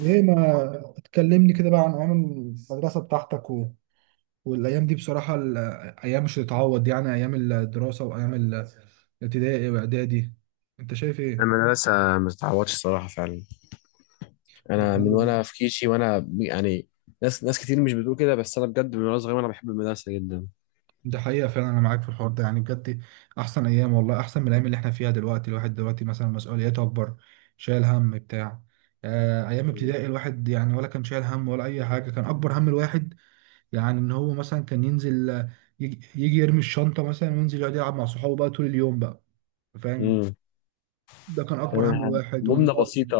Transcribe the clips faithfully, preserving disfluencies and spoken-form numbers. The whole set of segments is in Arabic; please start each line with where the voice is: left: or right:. right: ايه ما تكلمني كده بقى عن ايام المدرسه بتاعتك و... والايام دي بصراحه، الايام مش هتتعوض، يعني ايام الدراسه وايام الابتدائي واعدادي. انت شايف ايه؟
left: المدرسة ما تتعوضش الصراحة فعلا.
right: دي
left: أنا من وأنا
right: حقيقة.
left: في كيشي وأنا يعني ناس ناس كتير مش بتقول كده، بس أنا بجد من وأنا صغير وأنا بحب المدرسة جدا.
right: دي حقيقة فعلا، أنا معاك في الحوار ده يعني بجد. أحسن أيام والله، أحسن من الأيام اللي إحنا فيها دلوقتي. الواحد دلوقتي مثلا مسؤولياته أكبر، شايل هم بتاع آه، أيام ابتدائي. الواحد يعني ولا كان شايل هم ولا أي حاجة، كان أكبر هم الواحد يعني إن هو مثلا كان ينزل، آه، يجي يجي يرمي الشنطة مثلا وينزل يقعد يلعب مع صحابه بقى طول اليوم بقى، فاهم؟
left: امم
right: ده كان اكبر هم
left: كمان
right: واحد وان
left: همومنا
right: هو
left: بسيطة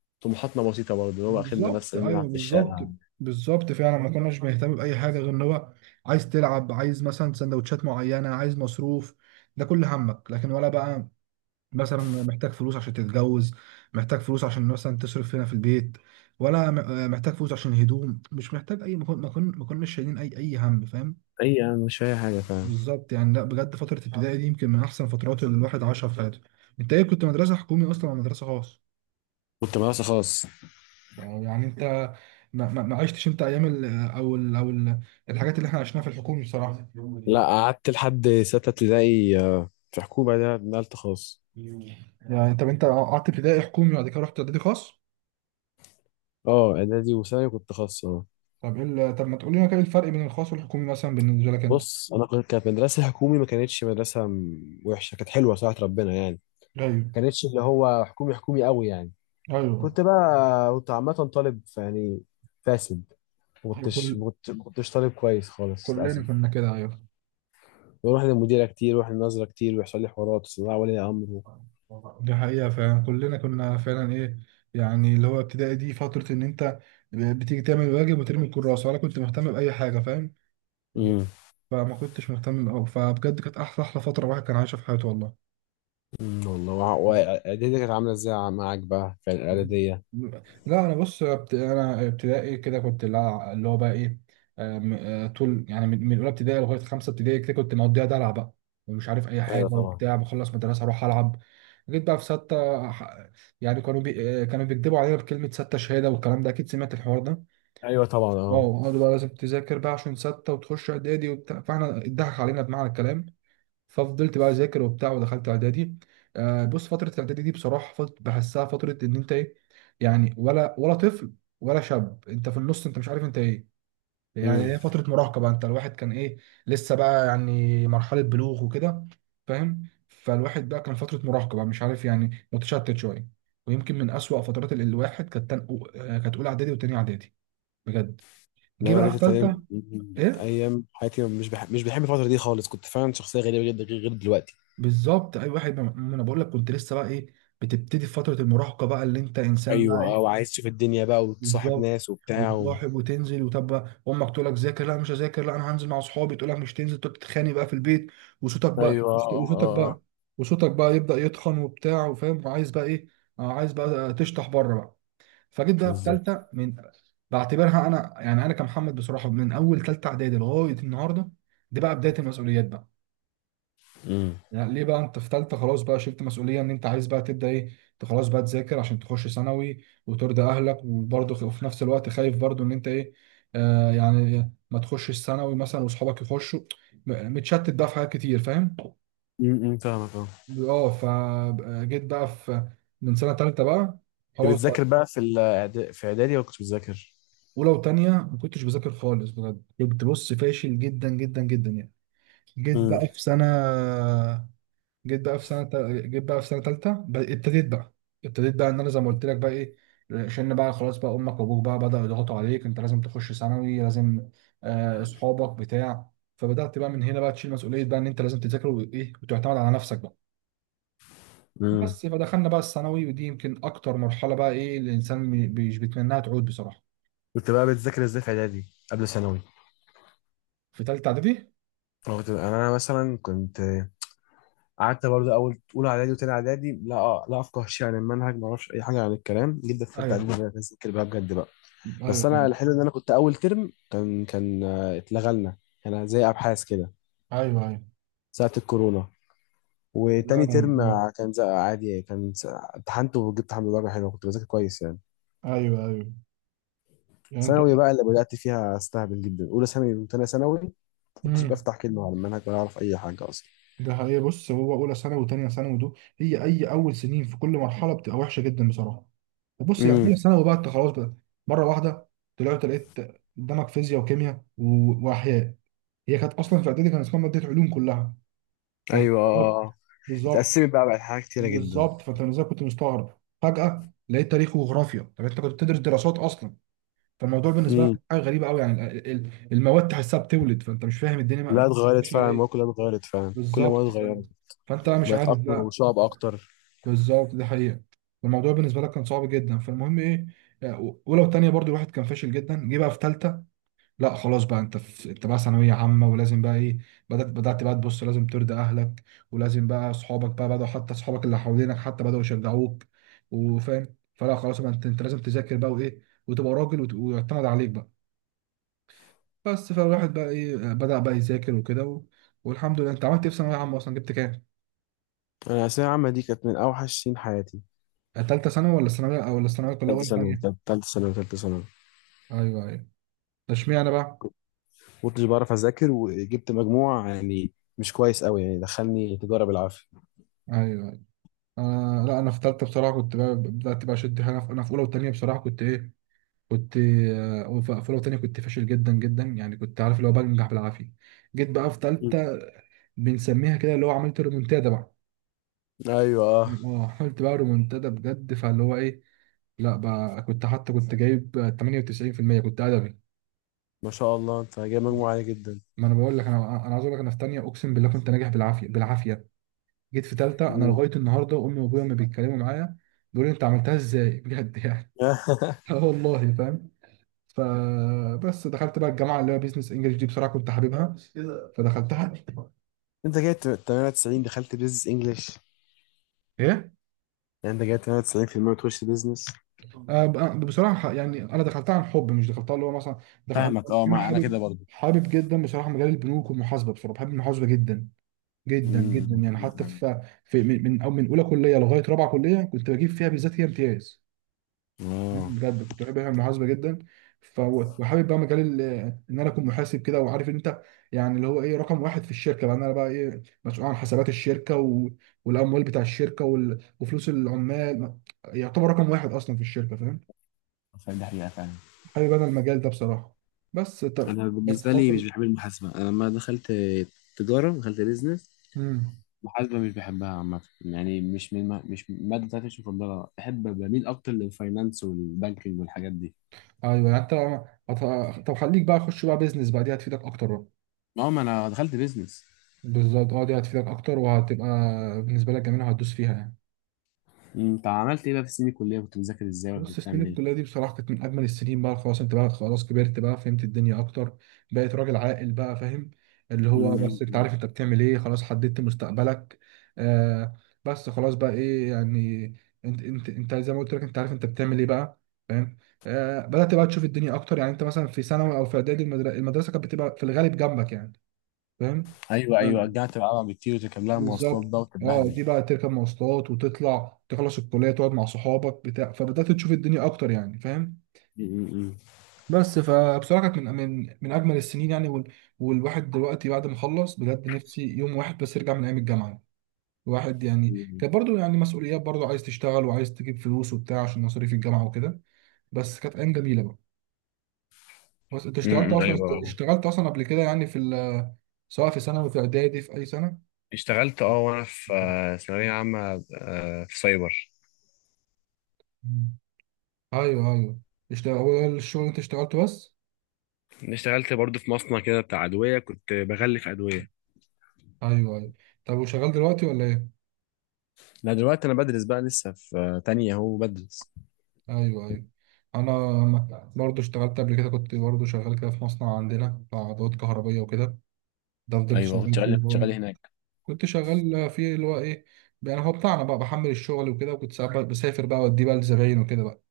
left: وطموحاتنا بسيطة برضه، اللي هو آخرنا بس
right: بالظبط. ايوه
left: نلعب في
right: بالظبط.
left: الشارع.
right: بالظبط فعلا، ما كناش بنهتم باي حاجه غير ان هو عايز تلعب، عايز مثلا سندوتشات معينه، عايز مصروف. ده كل همك. لكن ولا بقى مثلا محتاج فلوس عشان تتجوز، محتاج فلوس عشان مثلا تصرف هنا في البيت، ولا م- آه، محتاج فلوس عشان هدوم. مش محتاج اي ما كن- ما كن- ما كناش شايلين اي اي هم، فاهم؟
left: أي يعني مش أي حاجة فعلا.
right: بالظبط يعني. لا بجد فتره ابتدائي دي يمكن من احسن فترات اللي الواحد عاشها في حياته. انت ايه، كنت مدرسه حكومي اصلا ولا مدرسه خاص؟
left: كنت مدرسة خاص.
right: آه، يعني انت ما, ما, ما عشتش انت ايام ال او ال او ال الحاجات اللي احنا عشناها في الحكومي بصراحه.
left: لا، قعدت لحد ستة ابتدائي آه، في حكومة، ده نقلت خاص.
right: يعني طب انت قعدت ابتدائي حكومي وبعد كده رحت اعدادي خاص.
left: أه إعدادي وثانوي كنت خاص أه.
right: طب ايه ال- طب ما تقول لنا كده ايه الفرق بين الخاص والحكومي مثلا بالنسبه لك انت.
left: بص أنا كنت- كانت مدرسة حكومي، ما كانتش مدرسة م- وحشة، كانت حلوة صراحة، ربنا يعني.
right: ايوه.
left: كانتش اللي هو حكومي حكومي قوي يعني.
right: ايوه.
left: كنت بقى كنت عامة طالب يعني فاسد. ما
right: ايوه،
left: كنتش
right: كل
left: ما كنت- ما كنتش طالب كويس خالص
right: كلنا
left: للأسف.
right: كنا كده، ايوه.
left: بروح للمديرة كتير واروح للنظرة كتير ويحصل لي حوارات وصداع ولي أمر.
right: دي حقيقة فعلا، كلنا كنا فعلا ايه يعني، اللي هو ابتدائي دي فترة ان انت بتيجي تعمل واجب وترمي الكراسة ولا كنت مهتم بأي حاجة، فاهم؟
left: امم
right: فما كنتش مهتم أوي، فبجد كانت أحلى أحلى فترة الواحد كان عايشها في حياته والله.
left: والله. وع- وإعدادية كانت عاملة إزاي معاك بقى في الإعدادية؟
right: لا انا بص ابت- انا ابتدائي كده كنت لا- اللي هو بقى ايه، آه، م- آه، طول يعني من من اولى ابتدائي لغايه خمسه ابتدائي كده كنت مقضيها دلع بقى، ومش عارف اي حاجه
left: أيوه طبعا.
right: وبتاع، بخلص مدرسه اروح العب. جيت بقى في سته ح- يعني كانوا بي آه، كانوا بيكدبوا علينا بكلمه سته شهاده والكلام ده، اكيد سمعت الحوار ده.
left: أيوه طبعا أه.
right: اه قالوا بقى لازم تذاكر بقى عشان سته وتخش اعدادي وبتاع، فاحنا اتضحك علينا بمعنى الكلام. ففضلت بقى اذاكر وبتاع ودخلت اعدادي. آه بص فتره الاعدادي دي بصراحه فضلت بحسها فتره ان انت ايه يعني، ولا ولا طفل ولا شاب، انت في النص انت مش عارف انت ايه
left: امم
right: يعني. هي فتره مراهقه بقى، انت الواحد كان ايه، لسه بقى يعني مرحله بلوغ وكده، فاهم؟ فالواحد بقى كان فتره مراهقه بقى مش عارف، يعني متشتت شويه. ويمكن من اسوأ فترات ال- الواحد كانت تن- آه، كانت اولى اعدادي وتانية اعدادي بجد. جه
left: إنما
right: بقى
left: إعدادية
right: في
left: كانت أيام
right: ثالثه
left: مم.
right: ايه.
left: أيام حياتي، مش بح... مش بحب الفترة دي خالص، كنت فعلا شخصية غريبة جدا غير غير دلوقتي.
right: بالظبط، اي واحد، ما انا بقول لك كنت لسه بقى ايه، بتبتدي في فتره المراهقه بقى، اللي انت انسان بقى
left: أيوه أه،
right: ايه.
left: وعايز تشوف الدنيا بقى وتصاحب
right: بالظبط،
left: ناس وبتاع.
right: وتصاحب وتنزل، وطب بقى امك تقول لك ذاكر، لا مش هذاكر، لا انا هنزل مع اصحابي، تقول لك مش تنزل، تقعد تتخانق بقى في البيت. وصوتك بقى
left: ايوه اه اه
right: وصوتك
left: اه
right: بقى
left: آه.
right: وصوتك بقى يبدا يتخن وبتاع، وفاهم عايز بقى ايه، عايز بقى تشطح بره بقى. فجيت بقى في
left: بالظبط.
right: ثالثه. من بعتبرها انا يعني، انا كمحمد بصراحه، من اول ثالثه اعدادي لغايه النهارده دي بقى بدايه المسؤوليات بقى.
left: امم
right: يعني ليه؟ بقى انت في ثالثه خلاص بقى شلت مسؤوليه ان انت عايز بقى تبدا ايه، انت خلاص بقى تذاكر عشان تخش ثانوي وترضي اهلك، وبرضه خ- وفي نفس الوقت خايف برضه ان انت ايه، آه يعني ما تخشش ثانوي مثلا واصحابك يخشوا، م- متشتت بقى في حاجات كتير، فاهم؟
left: امم فاهمك اه.
right: اه. فجيت بقى في، من سنه ثالثه بقى
left: كنت
right: خلاص بقى.
left: بتذاكر بقى في الإعدا- في اعدادي ولا كنتش بتذاكر؟
right: اولى وثانيه ما كنتش بذاكر خالص بجد، كنت بص فاشل جدا جدا جدا يعني. جيت بقى
left: امم
right: في سنه جيت بقى في سنه تا- جيت بقى في سنه ثالثه ابتديت بقى. ابتديت بقى ان انا زي ما قلت لك بقى ايه، عشان بقى خلاص بقى امك وابوك بقى بداوا يضغطوا عليك انت لازم تخش ثانوي لازم، آه، اصحابك بتاع. فبدات بقى من هنا بقى تشيل مسؤوليه بقى ان انت لازم تذاكر وايه وتعتمد على نفسك بقى.
left: امم
right: بس فدخلنا بقى الثانوي ودي يمكن اكتر مرحله بقى ايه الانسان مي- مش بيتمناها تعود بصراحه.
left: كنت بقى بتذاكر ازاي في اعدادي قبل ثانوي؟
right: في ثالثه اعدادي.
left: أنا كنت انا مثلا كنت قعدت برضه اول اولى اعدادي وتاني اعدادي لا آه لا افقه شيء عن المنهج، ما اعرفش اي حاجه عن الكلام جدا. في ثالثه
right: ايوه،
left: اعدادي بدات اذاكر بقى بجد بقى. بس انا
right: ايوه،
left: الحلو ان انا كنت اول ترم كان كان آه، اتلغى لنا، كان زي ابحاث كده
right: ايوه، ايوه،
left: ساعه الكورونا. وتاني ترم
right: ايوه،
left: كان زق عادي، كان س- امتحنت وجبت الحمد لله درجة حلوة، كنت بذاكر كويس يعني.
right: ايوه, أيوة. يعني انت.
left: ثانوي بقى اللي بدأت فيها استهبل جدا، أولى ثانوي وتانية ثانوي ما كنتش
right: مم.
left: بفتح كلمة على المنهج ولا أعرف أي حاجة أصلا.
right: ده حقيقة. بص، هو أولى ثانوي وتانية ثانوي دول هي أي أول سنين في كل مرحلة بتبقى وحشة جدا بصراحة. وبص يعني
left: امم
right: أولى ثانوي بقى أنت خلاص بقى، مرة واحدة طلعت لقيت قدامك فيزياء وكيمياء و- وأحياء. هي كانت أصلا في إعدادي كان اسمها مادة علوم كلها،
left: أيوه
right: فاستغربت.
left: آه آه.
right: بالظبط.
left: اتقسمت بقى بقت حاجات كتيرة جدا.
right: بالظبط. فأنت إزاي كنت مستغرب فجأة لقيت تاريخ وجغرافيا؟ طب أنت كنت بتدرس دراسات أصلا، فالموضوع بالنسبة لك
left: امم
right: حاجة غريبة أوي يعني ال- ال- المواد تحسها بتولد، فأنت مش فاهم الدنيا ما-
left: كلها اتغيرت
right: ماشية على
left: فعلا، المواد
right: إيه.
left: كلها اتغيرت فعلا، كل المواد
right: بالظبط فأنت،
left: اتغيرت.
right: فانت بقى مش
left: بقت
right: عارف
left: أكتر
right: بقى.
left: وصعب أكتر.
right: بالظبط دي حقيقة. الموضوع بالنسبة لك كان صعب جدا. فالمهم ايه، ولو تانية برضو الواحد كان فاشل جدا. جه بقى في تالتة لا خلاص بقى، انت في انت بقى ثانوية عامة ولازم بقى ايه. بدأت بدأت بقى تبص لازم ترضي اهلك، ولازم بقى اصحابك بقى بدأوا، حتى اصحابك اللي حوالينك حتى بدأوا يشجعوك، وفاهم، فلا خلاص بقى انت انت لازم تذاكر بقى وايه، وتبقى راجل وت- ويعتمد عليك بقى بس. فالواحد بقى ايه آه، بدأ بقى يذاكر وكده و... والحمد لله. انت عملت ايه في ثانوية عامة اصلا، جبت كام؟
left: أنا الثانوية العامة دي كانت من أوحش سنين حياتي.
right: تالتة ثانوي ولا ثانوية ولا الثانوية كلها
left: تالتة
right: ولا
left: ثانوي
right: تانية؟
left: تالتة تالتة ثانوي تالتة ثانوي
right: ايوه ايوه. اشمعنى بقى.
left: ما كنتش بعرف أذاكر، وجبت مجموع يعني مش كويس قوي يعني، دخلني تجارة بالعافية.
right: ايوه ايوه. انا لا، انا في ثالثه بصراحه كنت بقى بدات بقى اشد حاجه في- انا في اولى وثانيه بصراحه كنت ايه، كنت آه، في اولى وثانيه كنت فاشل جدا جدا يعني، كنت عارف اللي هو بنجح بالعافيه. جيت بقى في
left: مم.
right: ثالثه بنسميها كده اللي هو عملت ريمونتادا بقى.
left: ايوه اه.
right: اه عملت بقى ريمونتادا بجد، فاللي هو ايه لا بقى، كنت حتى كنت جايب تمانية وتسعين في المية كنت ادبي.
left: ما شاء الله، انت جايب مجموع عالي جدا.
right: ما انا بقول لك، انا انا عايز اقول لك انا في ثانيه اقسم بالله كنت ناجح بالعافيه بالعافيه. جيت في تالتة، انا
left: مم.
right: لغاية النهاردة امي وابويا ما بيتكلموا معايا، بيقولوا لي انت عملتها ازاي بجد يعني. اه والله فاهم. فبس دخلت بقى الجامعة اللي هي بيزنس انجلش دي بصراحة كنت حاببها فدخلتها.
left: انت جايب تمانية وتسعين دخلت بيزنس انجلش؟
right: ايه.
left: يعني انت جايب ثمانية وتسعين بالمية وتخش بيزنس؟
right: آه بقى- بصراحة يعني انا دخلتها عن حب، مش دخلتها اللي هو مثلا دخل...
left: فاهمك اه،
right: انا
left: ما انا كده
right: حابب،
left: برضه.
right: حابب جدا بصراحة مجال البنوك والمحاسبة، بصراحة بحب المحاسبة جدا جدا جدا يعني، حتى
left: امم
right: في في من من أو من اولى كلية لغاية رابعة كلية كنت بجيب فيها بالذات هي امتياز.
left: اه،
right: بجد كنت بحب المحاسبه جدا. ف- وحابب بقى مجال ال- ان انا اكون محاسب كده، وعارف ان انت يعني اللي هو ايه، رقم واحد في الشركه بقى، إن انا بقى ايه مسؤول عن حسابات الشركه و... والاموال بتاع الشركه وال... وفلوس العمال، يعتبر رقم واحد اصلا في الشركه، فاهم؟
left: فاهم، دي حقيقة فعلا.
right: حابب انا المجال ده بصراحه. بس طب.
left: انا
right: بس
left: بالنسبة لي مش
right: فتره.
left: بحب المحاسبة. انا لما دخلت تجارة دخلت بيزنس،
right: امم.
left: المحاسبة مش بحبها عامة يعني، مش من ما... مش المادة بتاعتي، مش مفضلة، بحب بميل اكتر للفاينانس والبانكينج والحاجات دي.
right: ايوه، يعني انت هت- طب خليك بقى خش بقى بيزنس بقى دي هتفيدك اكتر بقى.
left: ما هو ما انا دخلت بيزنس.
right: بالظبط اه، دي هتفيدك اكتر وهتبقى بالنسبه لك جميله، وهتدوس فيها يعني.
left: امم طب عملت ايه بقى في السنين الكليه، كنت بتذاكر ازاي ولا كنت
right: بص سنين
left: بتعمل ايه؟
right: الكلية دي بصراحة كانت من أجمل السنين بقى، خلاص أنت بقى خلاص كبرت بقى فهمت الدنيا أكتر، بقيت راجل عاقل بقى، فاهم؟ اللي هو بس أنت
left: امم
right: عارف أنت بتعمل إيه، خلاص حددت مستقبلك. آه. بس خلاص بقى إيه يعني، أنت أنت أنت زي ما قلت لك أنت عارف أنت بتعمل إيه بقى، فاهم؟ آه بدأت بقى تشوف الدنيا أكتر، يعني أنت مثلا في ثانوي أو في إعدادي المدر- المدرسة كانت بتبقى في الغالب جنبك يعني، فاهم؟
left: ايوه ايوه،
right: آه.
left: رجعت بقى بكتير وتركب لها مواصلات
right: بالظبط.
left: بقى
right: اه،
left: وتتبهدل.
right: دي بقى تركب مواصلات وتطلع تخلص الكلية تقعد مع صحابك بتاع، فبدأت تشوف الدنيا أكتر يعني، فاهم؟
left: امم
right: بس فبصراحه كانت من من من اجمل السنين يعني، وال- والواحد دلوقتي بعد ما خلص بجد نفسي يوم واحد بس يرجع من ايام الجامعه. الواحد يعني كانت برضو يعني مسؤوليات، برضو عايز تشتغل وعايز تجيب فلوس وبتاع عشان مصاريف الجامعه وكده، بس كانت ايام جميله بقى. بس انت اشتغلت
left: امم
right: اصلا؟
left: ايوه.
right: اشتغلت اصلا قبل كده يعني في ال- سواء في ثانوي في اعدادي في اي سنه؟
left: اشتغلت اه وانا في آه، ثانويه عامه آه، في سايبر.
right: مم. ايوه ايوه. اشتغل، هو ده الشغل اللي انت اشتغلته بس؟
left: اشتغلت برضو في مصنع كده بتاع ادويه، كنت بغلف ادويه.
right: ايوه ايوه. طب وشغال دلوقتي ولا ايه؟
left: لا دلوقتي انا بدرس بقى لسه في آه، تانية اهو بدرس.
right: ايوه ايوه. انا برضو اشتغلت قبل كده، كنت برضو شغال كده في مصنع عندنا بتاع ادوات كهربيه وكده. ده فضلت
left: ايوه كنت
right: شغال فيه
left: شغال
right: اللي
left: كنت
right: هو-
left: شغال هناك.
right: كنت شغال فيه اللي هو ايه يعني، هو بتاعنا بقى بحمل الشغل وكده، وكنت ساعات بقى بسافر بقى واديه بقى لزباين وكده بقى،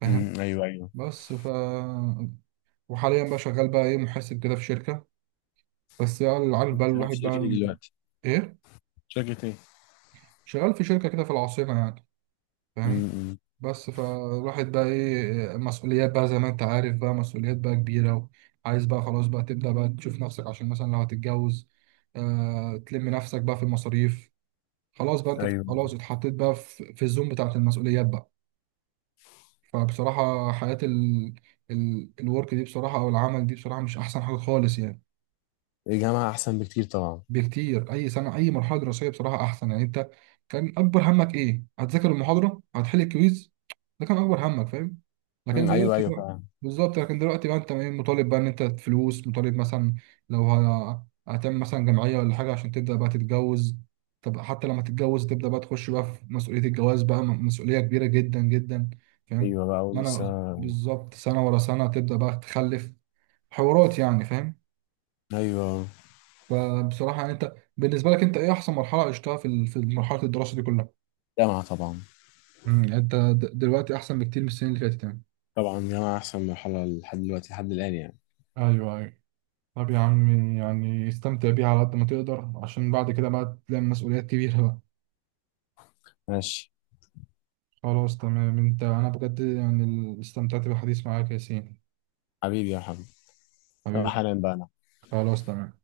right: فاهم؟
left: امم ايوه ايوه.
right: بس ف، وحاليا بقى شغال بقى ايه محاسب كده في شركه، بس بقى اللي عارف
left: كنت
right: بقى
left: شغال في
right: الواحد
left: شركه ايه
right: بقى
left: دلوقتي؟
right: ايه.
left: شركه ايه؟
right: شغال في شركه كده في العاصمه يعني، فاهم؟
left: امم
right: بس فالواحد بقى ايه مسؤوليات بقى زي ما انت عارف بقى مسؤوليات بقى كبيرة، وعايز بقى خلاص بقى تبدأ بقى تشوف نفسك عشان مثلا لو هتتجوز، آه تلم نفسك بقى في المصاريف، خلاص بقى انت
left: ايوه.
right: خلاص اتحطيت بقى في, في الزوم بتاعت المسؤوليات بقى. فبصراحة حياة ال ال الورك دي بصراحة او العمل دي بصراحة مش احسن حاجة خالص يعني.
left: الجامعه احسن بكتير طبعا.
right: بكتير، اي سنه اي مرحله دراسيه بصراحه احسن، يعني انت كان اكبر همك ايه، هتذاكر المحاضره، هتحل الكويز، ده كان اكبر همك، فاهم؟ لكن
left: امم ايوه
right: دلوقتي
left: ايوه
right: بقى.
left: فعلا.
right: بالظبط، لكن دلوقتي بقى انت ايه مطالب بقى ان انت فلوس، مطالب مثلا لو ه- هتعمل مثلا جمعيه ولا حاجه عشان تبدا بقى تتجوز، طب حتى لما تتجوز تبدا بقى تخش بقى في مسؤوليه الجواز بقى م- مسؤوليه كبيره جدا جدا، فاهم؟
left: ايوه بقى
right: ما
left: ولسه.
right: انا بالظبط، سنه ورا سنه تبدا بقى تخلف، حوارات يعني، فاهم؟
left: ايوه
right: فبصراحة يعني انت بالنسبة لك انت ايه احسن مرحلة عشتها في ال- في مرحلة الدراسة دي كلها؟
left: جامعة طبعا.
right: امم يعني انت د- دلوقتي احسن بكتير من السنين اللي فاتت يعني.
left: طبعا جامعة احسن مرحلة لحد دلوقتي لحد الان يعني.
right: ايوه ايوه. طب يا عمي يعني استمتع بيها على قد ما تقدر، عشان بعد كده بقى تلاقي مسؤوليات كبيرة بقى.
left: ماشي.
right: خلاص تمام انت. انا بجد يعني استمتعت بالحديث معاك يا ياسين.
left: حبيبي يا محمد. طب
right: حبيبي.
left: حالا بقى أنا.
right: خلاص تمام.